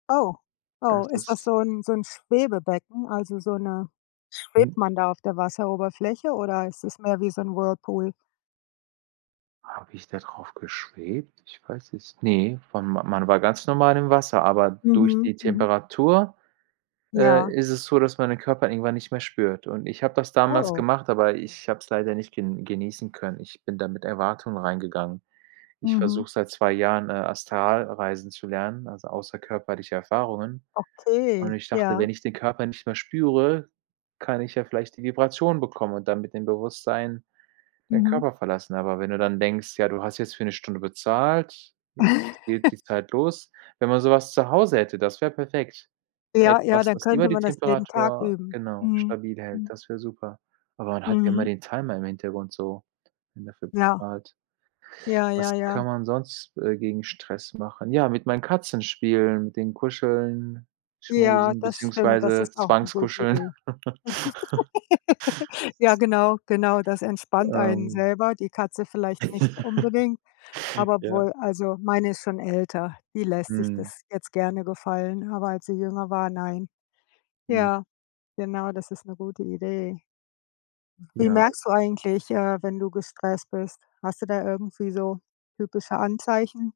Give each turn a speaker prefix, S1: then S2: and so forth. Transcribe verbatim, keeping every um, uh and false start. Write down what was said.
S1: Oh, oh,
S2: Das
S1: ist das
S2: ist
S1: so 'n so 'n Schwebebecken? Also so 'ne schwebt
S2: Mhm.
S1: man da auf der Wasseroberfläche oder ist das mehr wie so 'n Whirlpool?
S2: Habe ich da drauf geschwebt? Ich weiß es ne, wann man war ganz normal im Wasser, aber durch
S1: Mhm,
S2: die
S1: mhm.
S2: Temperatur, äh,
S1: Ja.
S2: ist es so, dass man den Körper irgendwann nicht mehr spürt, und ich habe das damals
S1: Oh.
S2: gemacht, aber ich habe es leider nicht gen genießen können. Ich bin da mit Erwartungen reingegangen. Ich
S1: Mhm.
S2: versuche seit zwei Jahren, äh, Astralreisen zu lernen, also außerkörperliche Erfahrungen, und
S1: Okay,
S2: ich dachte,
S1: ja.
S2: wenn ich den Körper nicht mehr spüre, kann ich ja vielleicht die Vibration bekommen und dann mit dem Bewusstsein den
S1: Mhm.
S2: Körper verlassen, aber wenn du dann denkst, ja, du hast jetzt für 'ne Stunde bezahlt, jetzt jetzt geht die Zeit los. Wenn man so was zu Hause hätte, das wäre perfekt.
S1: Ja, ja,
S2: Etwas,
S1: dann
S2: was immer
S1: könnte
S2: die
S1: man das jeden Tag
S2: Temperatur
S1: üben.
S2: genau,
S1: Mhm,
S2: stabil hält,
S1: mhm.
S2: das wär super, aber man hat ja immer
S1: Mhm.
S2: den Timer im Hintergrund so, wenn dafür
S1: Ja.
S2: bezahlt.
S1: Ja,
S2: Was
S1: ja, ja.
S2: kann man sonst, äh, gegen Stress machen? Ja, mit meinen Katzen spielen, mit denen kuscheln,
S1: Ja,
S2: schmusen
S1: das stimmt. Das
S2: beziehungsweise
S1: ist auch 'ne gute
S2: Zwangskuscheln.
S1: Idee. Ja, genau, genau, das entspannt einen
S2: Ähm
S1: selber, die Katze vielleicht nicht unbedingt, aber
S2: Ja.
S1: obwohl also meine ist schon älter, die lässt sich
S2: Mhm.
S1: das jetzt gerne gefallen, aber als sie jünger war, nein.
S2: Mhm.
S1: Ja, genau, das ist 'ne gute Idee. Wie
S2: Ja.
S1: merkst du eigentlich, äh, wenn du gestresst bist, hast du da irgendwie so typische Anzeichen?